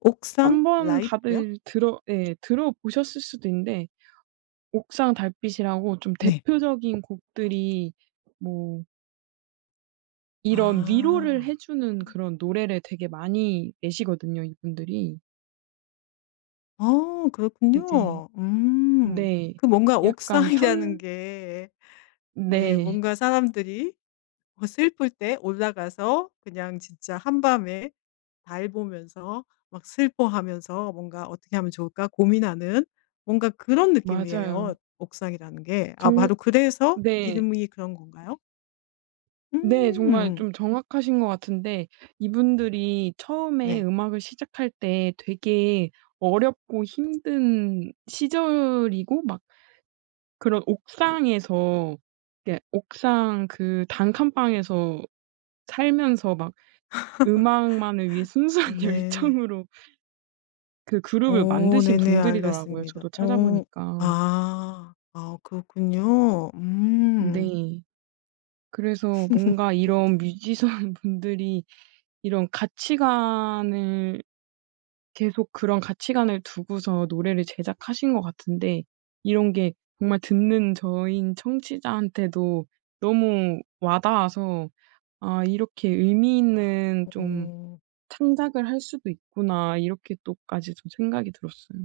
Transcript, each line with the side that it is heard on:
left: 옥상
right: 한번
left: 라이프요?
right: 다들 들어 예 들어보셨을 수도 있는데 옥상 달빛이라고 좀
left: 네.
right: 대표적인 곡들이 뭐 이런 위로를
left: 아.
right: 해 주는
left: 어.
right: 그런 노래를 되게 많이 내시거든요 이분들이.
left: 아
right: 이제
left: 그렇군요. 음
right: 네.
left: 그 뭔가
right: 약간
left: 옥상이라는
right: 현
left: 게 네.
right: 네.
left: 뭔가 사람들이 어 슬플 때 올라가서 그냥 진짜 한밤에 달 보면서 막 슬퍼하면서 뭔가 어떻게 하면 좋을까 고민하는 뭔가 그런 느낌이에요
right: 맞아요.
left: 옥상이라는 게.
right: 종
left: 아마도 그래서
right: 네.
left: 이름이 그런 건가요?
right: 네. 정말
left: 음.
right: 좀 정확하신 것 같은데 이분들이 처음에
left: 네.
right: 음악을 시작할 때 되게 어렵고 힘든 시절이고 막 그런 옥상에서 그러니까 옥상 그 단칸방에서 살면서 막 음악만을 위해
left: 아
right: 순수한
left: 네.
right: 열정으로 그 그룹을
left: 오
right: 만드신
left: 네네
right: 분들이더라고요
left: 알겠습니다.
right: 저도
left: 어.
right: 찾아보니까.
left: 아. 아 그렇군요. 음.
right: 네. 그래서 뭔가 이런 뮤지션 분들이 이런 가치관을 계속 그런 가치관을 두고서 노래를 제작하신 것 같은데 이런 게 정말 듣는 저인 청취자한테도 너무 와닿아서 '아 이렇게 의미 있는 좀
left: 어.
right: 창작을 할 수도 있구나.' 이렇게 또 까지 좀 생각이 들었어요.